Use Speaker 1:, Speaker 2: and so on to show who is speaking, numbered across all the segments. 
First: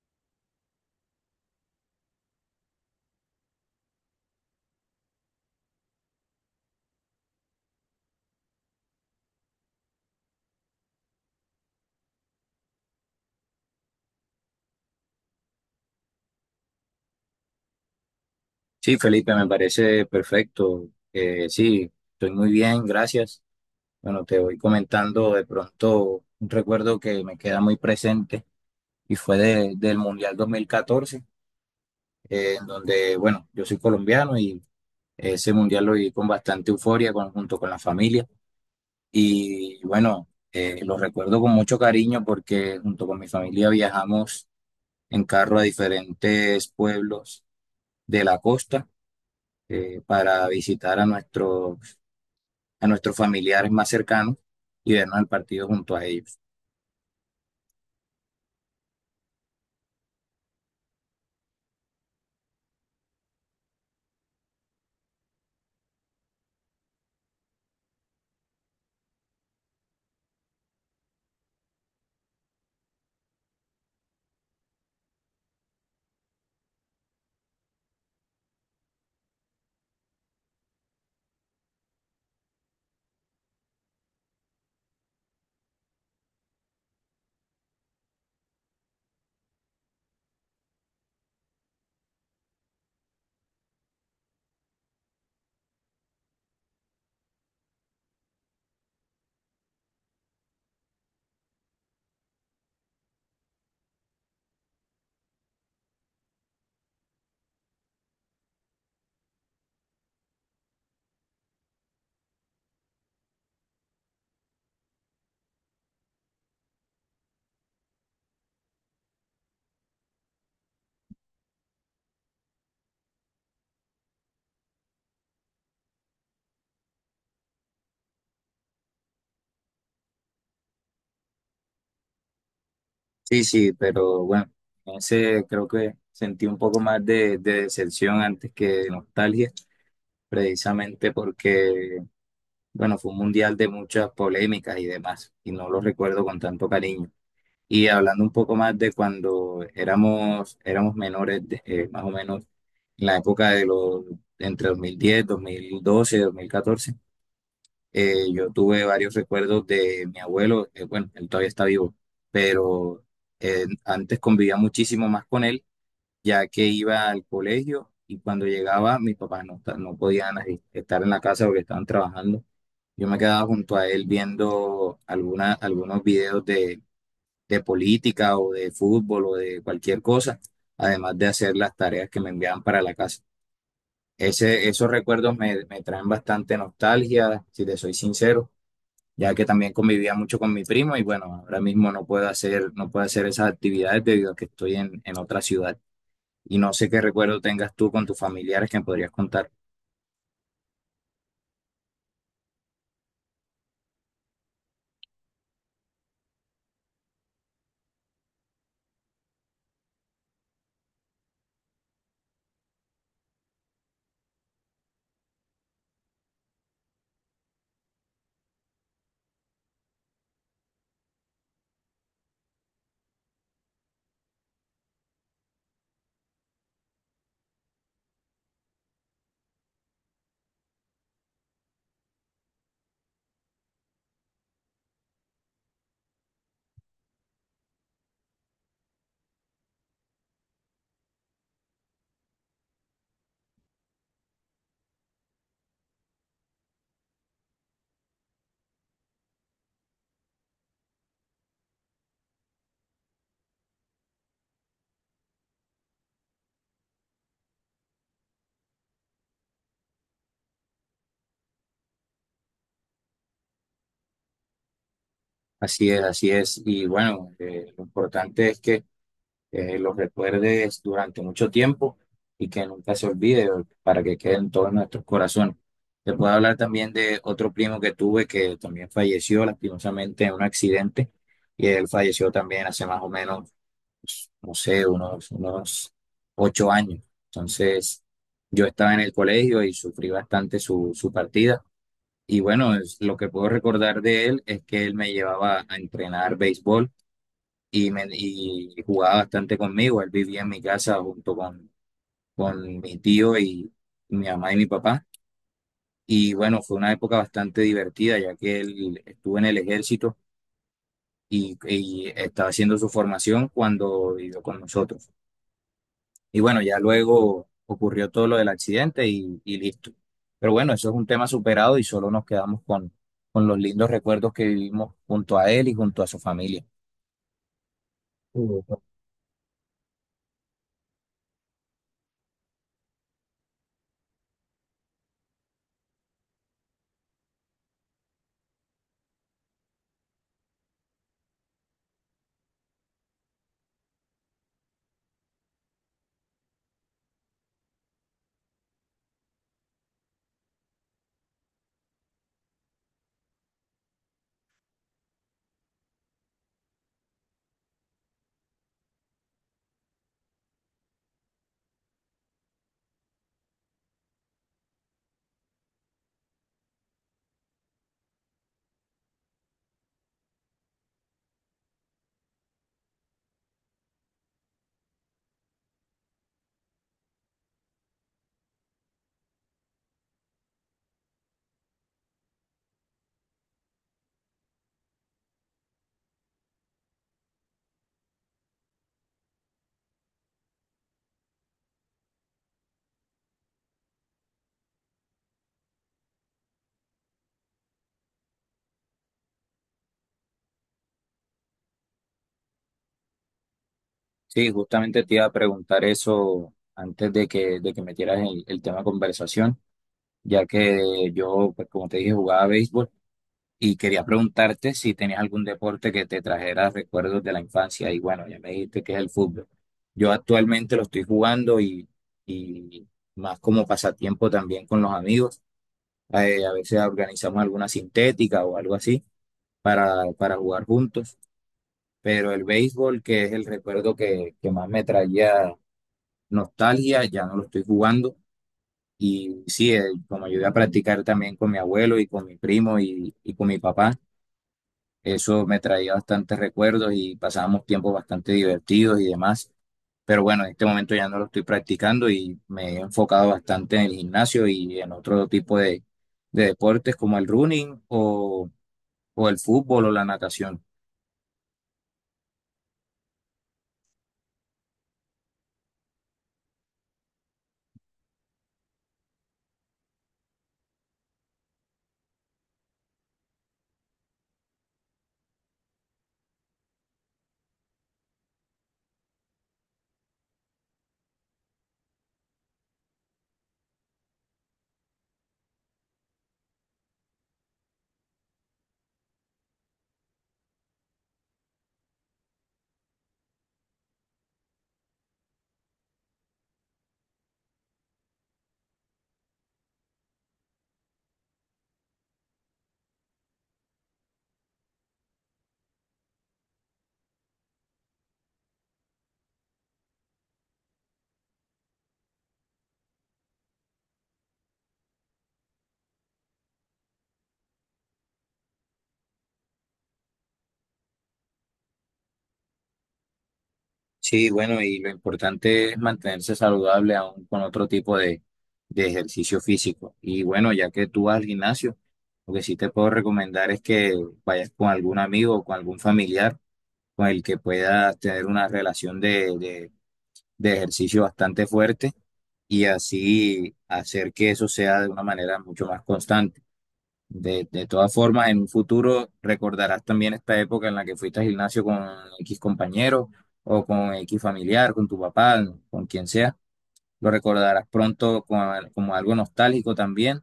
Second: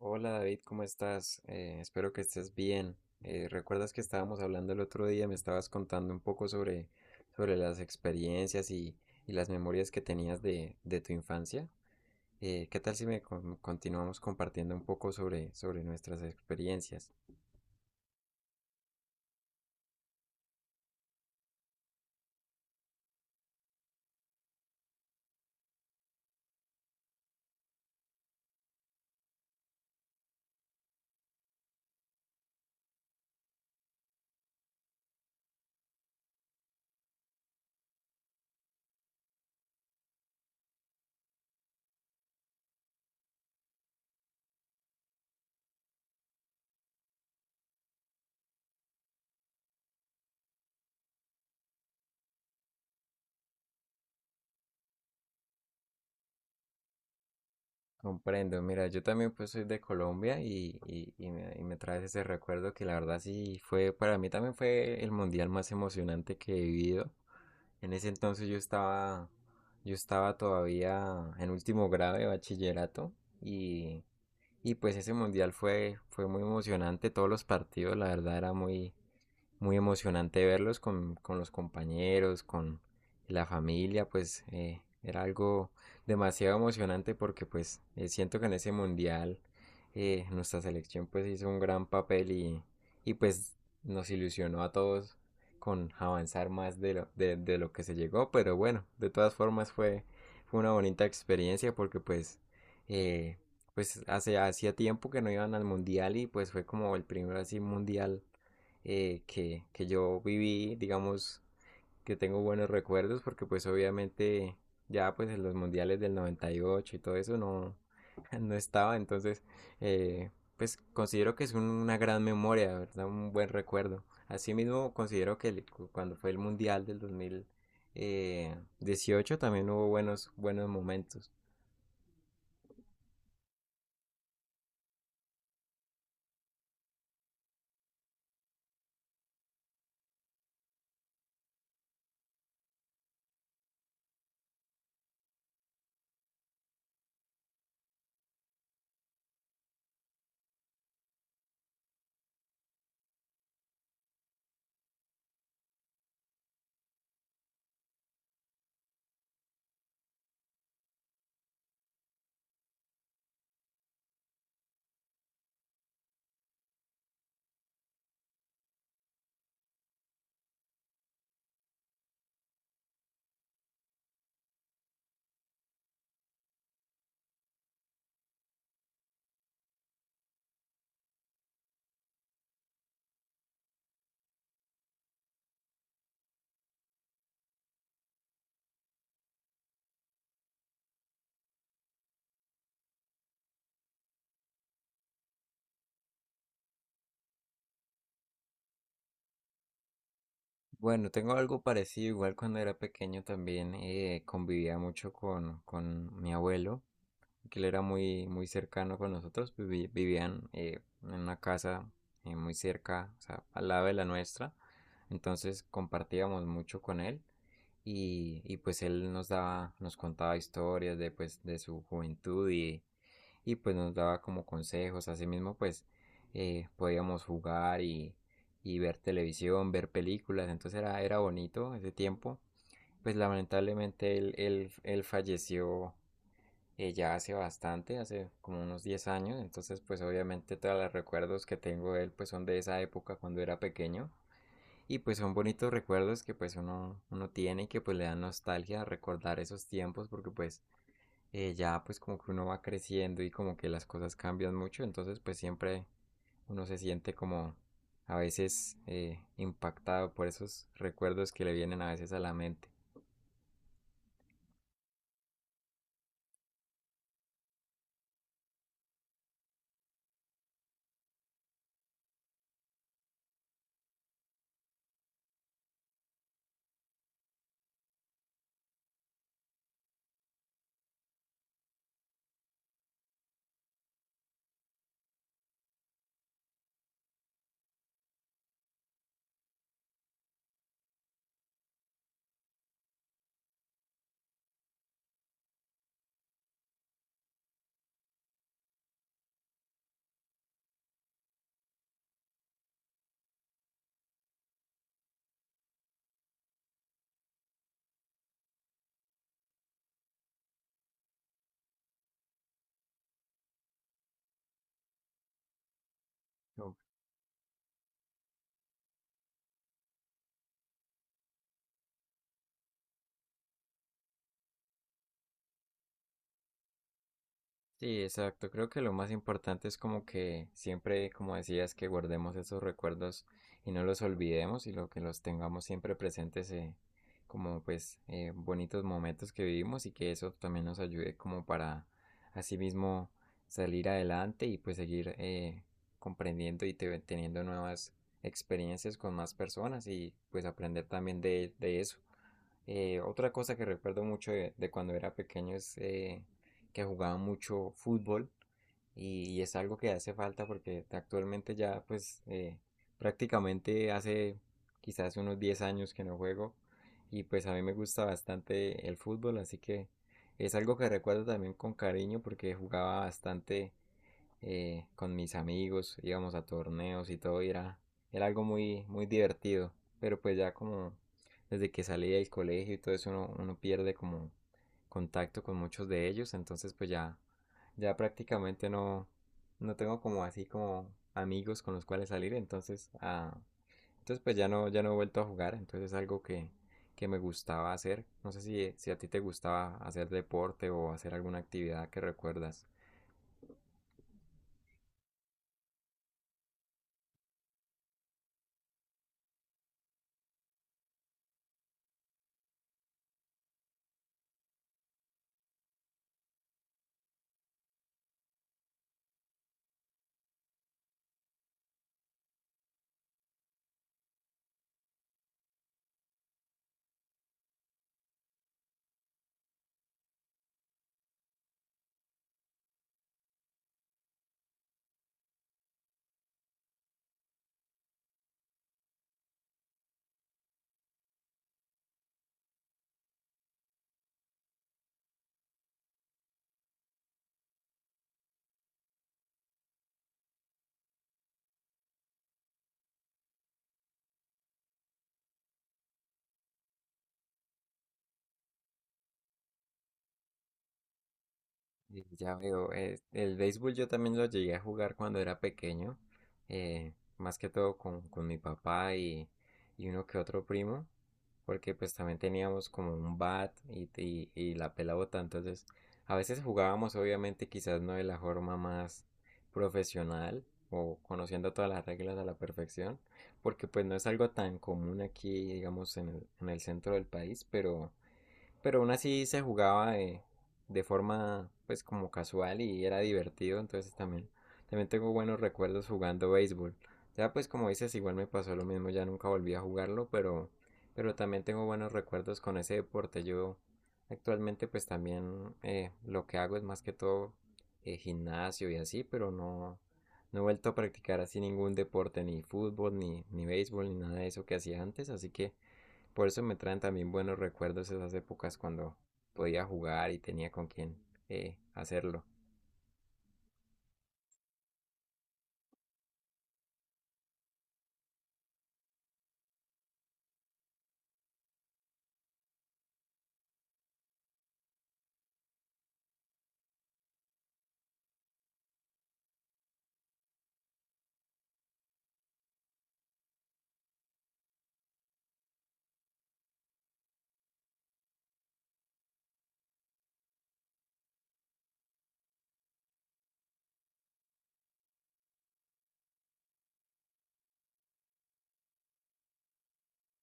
Speaker 1: Hola David, ¿cómo estás? Espero que estés bien. ¿Recuerdas que estábamos hablando el otro día? Me estabas contando un poco sobre, las experiencias y las memorias que tenías de tu infancia. ¿Qué tal si me continuamos compartiendo un poco sobre nuestras experiencias?
Speaker 2: Sí, Felipe, me parece perfecto. Sí, estoy muy bien, gracias. Bueno, te voy comentando de pronto un recuerdo que me queda muy presente y fue del Mundial 2014, en donde, bueno, yo soy colombiano y ese Mundial lo viví con bastante euforia junto con la familia. Y bueno, lo recuerdo con mucho cariño porque junto con mi familia viajamos en carro a diferentes pueblos de la costa para visitar a nuestros familiares más cercanos y vernos el partido junto a ellos.
Speaker 1: Comprendo, mira, yo también pues soy de Colombia y me traes ese recuerdo que la verdad para mí también fue el mundial más emocionante que he vivido. En ese entonces yo estaba, todavía en último grado de bachillerato y, y, pues ese mundial fue muy emocionante, todos los partidos, la verdad era muy, muy emocionante verlos con los compañeros, con la familia, pues era algo demasiado emocionante porque pues siento que en ese mundial nuestra selección pues hizo un gran papel y, pues nos ilusionó a todos con avanzar más de lo que se llegó, pero bueno, de todas formas fue una bonita experiencia porque pues, eh, pues hacía tiempo que no iban al mundial y pues fue como el primero así mundial que yo viví, digamos, que tengo buenos recuerdos, porque pues obviamente ya pues en los mundiales del 98 y todo eso no, no estaba, entonces eh, pues considero que es una gran memoria, ¿verdad? Un buen recuerdo. Asimismo, considero que cuando fue el mundial del dos mil dieciocho también hubo buenos, momentos.
Speaker 2: Sí, sí, pero bueno, ese creo que sentí un poco más de decepción antes que de nostalgia, precisamente porque, bueno, fue un mundial de muchas polémicas y demás, y no lo recuerdo con tanto cariño. Y hablando un poco más de cuando éramos menores, más o menos en la época de los, entre dos mil diez dos mil doce dos mil catorce. Yo tuve varios recuerdos de mi abuelo, bueno, él todavía está vivo, pero antes convivía muchísimo más con él, ya que iba al colegio y cuando llegaba mis papás no podían ahí estar en la casa porque estaban trabajando. Yo me quedaba junto a él viendo algunos videos de política o de fútbol o de cualquier cosa, además de hacer las tareas que me enviaban para la casa. Esos recuerdos me traen bastante nostalgia, si te soy sincero, ya que también convivía mucho con mi primo y bueno, ahora mismo no puedo hacer esas actividades debido a que estoy en otra ciudad. Y no sé qué recuerdo tengas tú con tus familiares que me podrías contar.
Speaker 1: Bueno, tengo algo parecido, igual cuando era pequeño también convivía mucho con mi abuelo que él era muy, muy cercano con nosotros, vivían en una casa muy cerca, o sea, al lado de la nuestra, entonces compartíamos mucho con él y, pues él nos contaba historias de, pues, de su juventud y pues nos daba como consejos, así mismo pues podíamos jugar y, ver televisión, ver películas, entonces era bonito ese tiempo. Pues lamentablemente él falleció ya hace como unos 10 años, entonces pues obviamente todos los recuerdos que tengo de él pues son de esa época cuando era pequeño y pues son bonitos recuerdos que pues uno tiene y que pues le dan nostalgia recordar esos tiempos porque pues ya pues como que uno va creciendo y como que las cosas cambian mucho, entonces pues siempre uno se siente como a veces impactado por esos recuerdos que le vienen a veces a la mente.
Speaker 2: Así es, así es. Y bueno, lo importante es que los recuerdes durante mucho tiempo y que nunca se olvide o- para que queden todos nuestros corazones. Te puedo hablar también de otro primo que tuve que también falleció lastimosamente en un accidente y él falleció también hace más o menos, pues, no sé, unos, unos 8 años. Entonces, yo estaba en el colegio y sufrí bastante su partida. Y bueno, lo que puedo recordar de él es que él me llevaba a entrenar béisbol y, jugaba bastante conmigo. Él vivía en mi casa junto con mi tío y mi mamá y mi papá. Y bueno, fue una época bastante divertida, ya que él estuvo en el ejército y estaba haciendo su formación cuando vivió con nosotros. Y bueno, ya luego ocurrió todo lo del accidente y listo. Pero bueno, eso es un tema superado y solo nos quedamos con los lindos recuerdos que vivimos junto a él y junto a su familia.
Speaker 1: Sí, exacto. Creo que
Speaker 2: Ujú.
Speaker 1: lo más importante es como que siempre, como decías, que guardemos esos recuerdos y no los olvidemos y lo que los tengamos siempre presentes como pues bonitos momentos que vivimos y que eso también nos ayude como para así mismo salir adelante y pues seguir comprendiendo y teniendo nuevas experiencias con más personas y pues aprender también de, eso. Otra cosa que recuerdo mucho de cuando era pequeño es que jugaba mucho fútbol y es algo que hace falta porque actualmente ya pues prácticamente hace quizás unos 10 años que no juego y pues a mí me gusta bastante el fútbol así que es algo que recuerdo también con cariño porque jugaba bastante con mis amigos, íbamos a torneos y todo, y era, algo muy, muy divertido. Pero pues ya como desde que salí del colegio y todo eso uno, pierde como contacto con muchos de ellos, entonces pues ya, prácticamente no tengo como así como amigos con los cuales salir, entonces pues ya no, he vuelto a jugar, entonces es algo que, me gustaba hacer. No sé si a ti te gustaba hacer deporte o hacer alguna actividad que recuerdas.
Speaker 2: Sí, justamente te iba a preguntar eso antes de que metieras el tema de conversación, ya que yo, pues como te dije, jugaba béisbol. Y quería preguntarte si tenías algún deporte que te trajera recuerdos de la infancia. Y bueno, ya me dijiste que es el fútbol. Yo actualmente lo estoy jugando y más como pasatiempo también con los amigos. A veces organizamos alguna sintética o algo así para jugar juntos. Pero el béisbol, que es el recuerdo que más me traía nostalgia, ya no lo estoy jugando. Y sí, como ayudé a practicar también con mi abuelo y con mi primo y con mi papá. Eso me traía bastantes recuerdos y pasábamos tiempos bastante divertidos y demás. Pero bueno, en este momento ya no lo estoy practicando y me he enfocado bastante en el gimnasio y en otro tipo de deportes como el running o el fútbol o la natación.
Speaker 1: Ya veo, el béisbol yo también lo llegué a jugar cuando era pequeño, más que todo con, mi papá y uno que otro primo, porque pues también teníamos como un bat y la pelota, entonces a veces jugábamos obviamente quizás no de la forma más profesional o conociendo todas las reglas a la perfección, porque pues no es algo tan común aquí, digamos, en el, centro del país, pero... Pero aún así se jugaba de, forma pues como casual y era divertido, entonces también tengo buenos recuerdos jugando béisbol. Ya pues como dices, igual me pasó lo mismo, ya nunca volví a jugarlo, pero también tengo buenos recuerdos con ese deporte. Yo actualmente pues también lo que hago es más que todo gimnasio y así, pero no he vuelto a practicar así ningún deporte, ni fútbol, ni béisbol, ni nada de eso que hacía antes, así que por eso me traen también buenos recuerdos esas épocas cuando podía jugar y tenía con quién hacerlo.
Speaker 2: Sí, bueno, y lo importante es mantenerse saludable aún con otro tipo de ejercicio físico. Y bueno, ya que tú vas al gimnasio, lo que sí te puedo recomendar es que vayas con algún amigo o con algún familiar con el que puedas tener una relación de ejercicio bastante fuerte y así hacer que eso sea de una manera mucho más constante. De todas formas, en un futuro recordarás también esta época en la que fuiste al gimnasio con X compañero o con X familiar, con tu papá, con quien sea. Lo recordarás pronto como algo nostálgico también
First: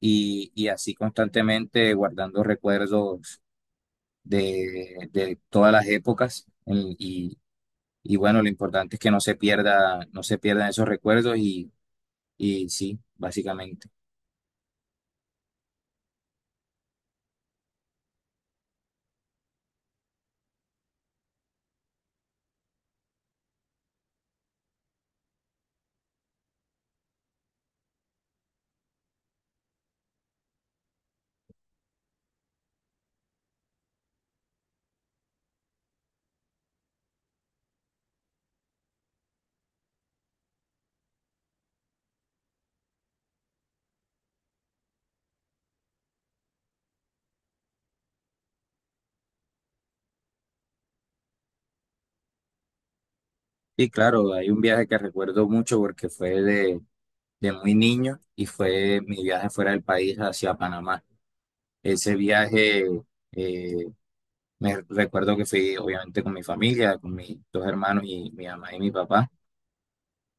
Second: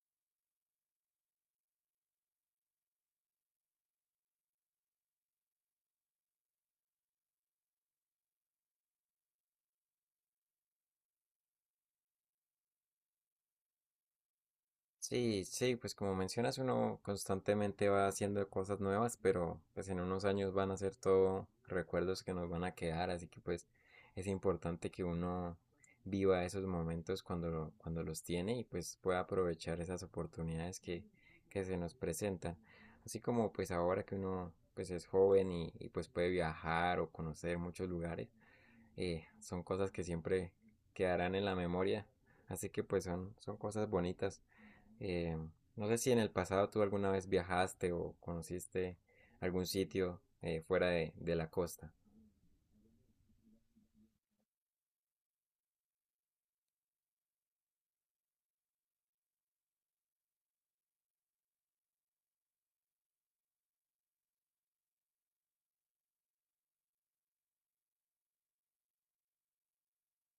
Speaker 2: y así constantemente guardando recuerdos de todas las épocas en-. Y bueno, lo importante es que no se pierdan esos recuerdos y sí, básicamente.
Speaker 1: Sí, sí, pues como mencionas, uno constantemente va haciendo cosas nuevas, pero pues en unos años van a ser todo recuerdos que nos van a quedar, así que pues es importante que uno viva esos momentos cuando los tiene y pues pueda aprovechar esas oportunidades que, se nos presentan. Así como pues ahora que uno pues es joven y pues puede viajar o conocer muchos lugares, son cosas que siempre quedarán en la memoria, así que pues son, son cosas bonitas. Eh, no sé si en el pasado tú alguna vez viajaste o conociste algún sitio fuera de, la costa.
Speaker 2: Y claro, hay un viaje que recuerdo mucho porque fue de muy niño y fue mi viaje fuera del país hacia Panamá. Ese viaje, eh, me recuerdo que fui obviamente con mi familia, con mis dos hermanos y mi mamá y mi papá.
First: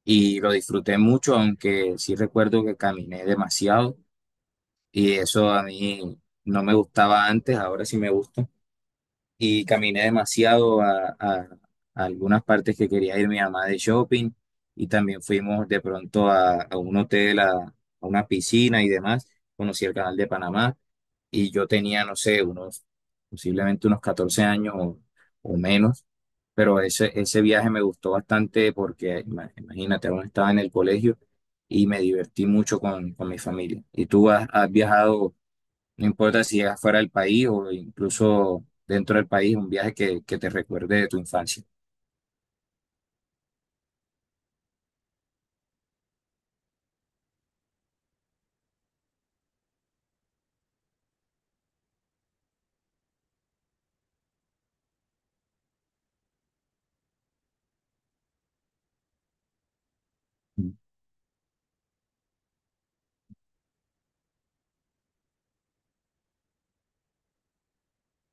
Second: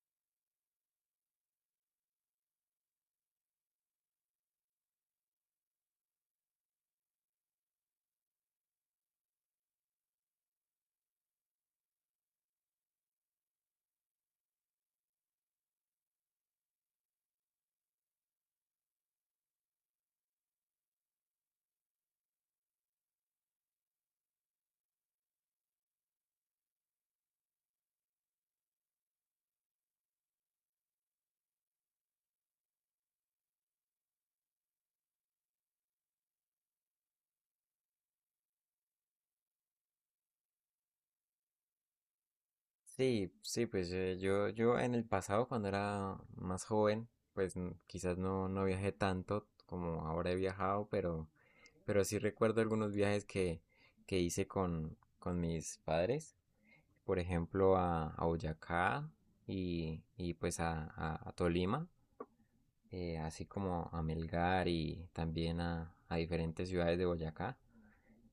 Speaker 2: Y lo disfruté mucho, aunque sí recuerdo que caminé demasiado y eso a mí no me gustaba antes, ahora sí me gusta y caminé demasiado a algunas partes que quería ir mi mamá de shopping y también fuimos de pronto a, a un hotel, a una piscina y demás. Conocí el canal de Panamá y yo tenía, no sé, unos, posiblemente unos 14 años o menos, pero ese viaje me gustó bastante porque imagínate, aún estaba en el colegio y me divertí mucho con mi familia. ¿Y tú has viajado? No importa si es fuera del país o incluso dentro del país, un viaje que te recuerde de tu infancia.
Speaker 1: Sí, sí, pues yo en el pasado cuando era más joven, pues quizás no, viajé tanto como ahora he viajado, pero, sí recuerdo algunos viajes que, hice con mis padres, por ejemplo a, Boyacá y, pues a Tolima. Así como a Melgar y también a diferentes ciudades de Boyacá,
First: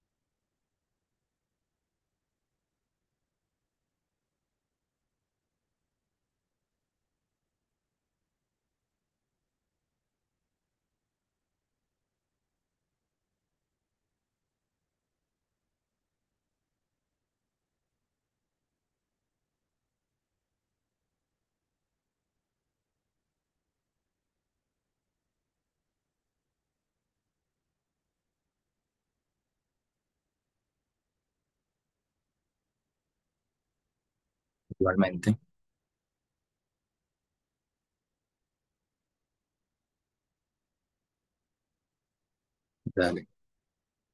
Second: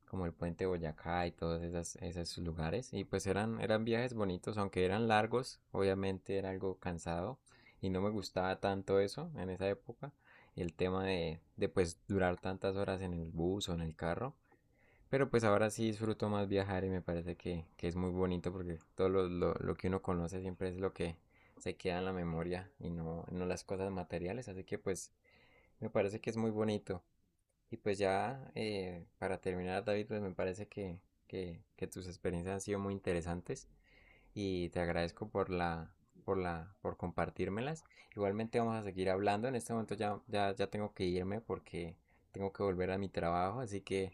Speaker 1: como el puente de Boyacá y todos esos lugares. Y pues eran viajes bonitos, aunque eran largos, obviamente era algo cansado y no me gustaba tanto eso en esa época, el tema de pues durar tantas horas en el bus o en el carro. Pero pues ahora sí disfruto más viajar y me parece que, es muy bonito porque todo lo que uno conoce siempre es lo que se queda en la memoria y no las cosas materiales. Así que pues me parece que es muy bonito. Y pues ya para terminar, David, pues me parece que tus experiencias han sido muy interesantes y te agradezco
Speaker 2: Igualmente.
Speaker 1: por compartírmelas. Igualmente vamos a seguir hablando. En este momento ya, tengo que irme porque tengo que volver a mi
Speaker 2: Dale,
Speaker 1: trabajo, así que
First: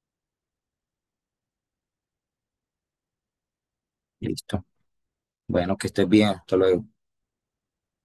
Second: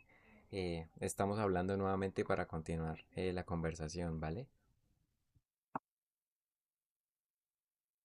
Speaker 1: estamos hablando nuevamente para continuar la conversación, ¿vale?
Speaker 2: listo. Bueno, que estés bien. Hasta luego.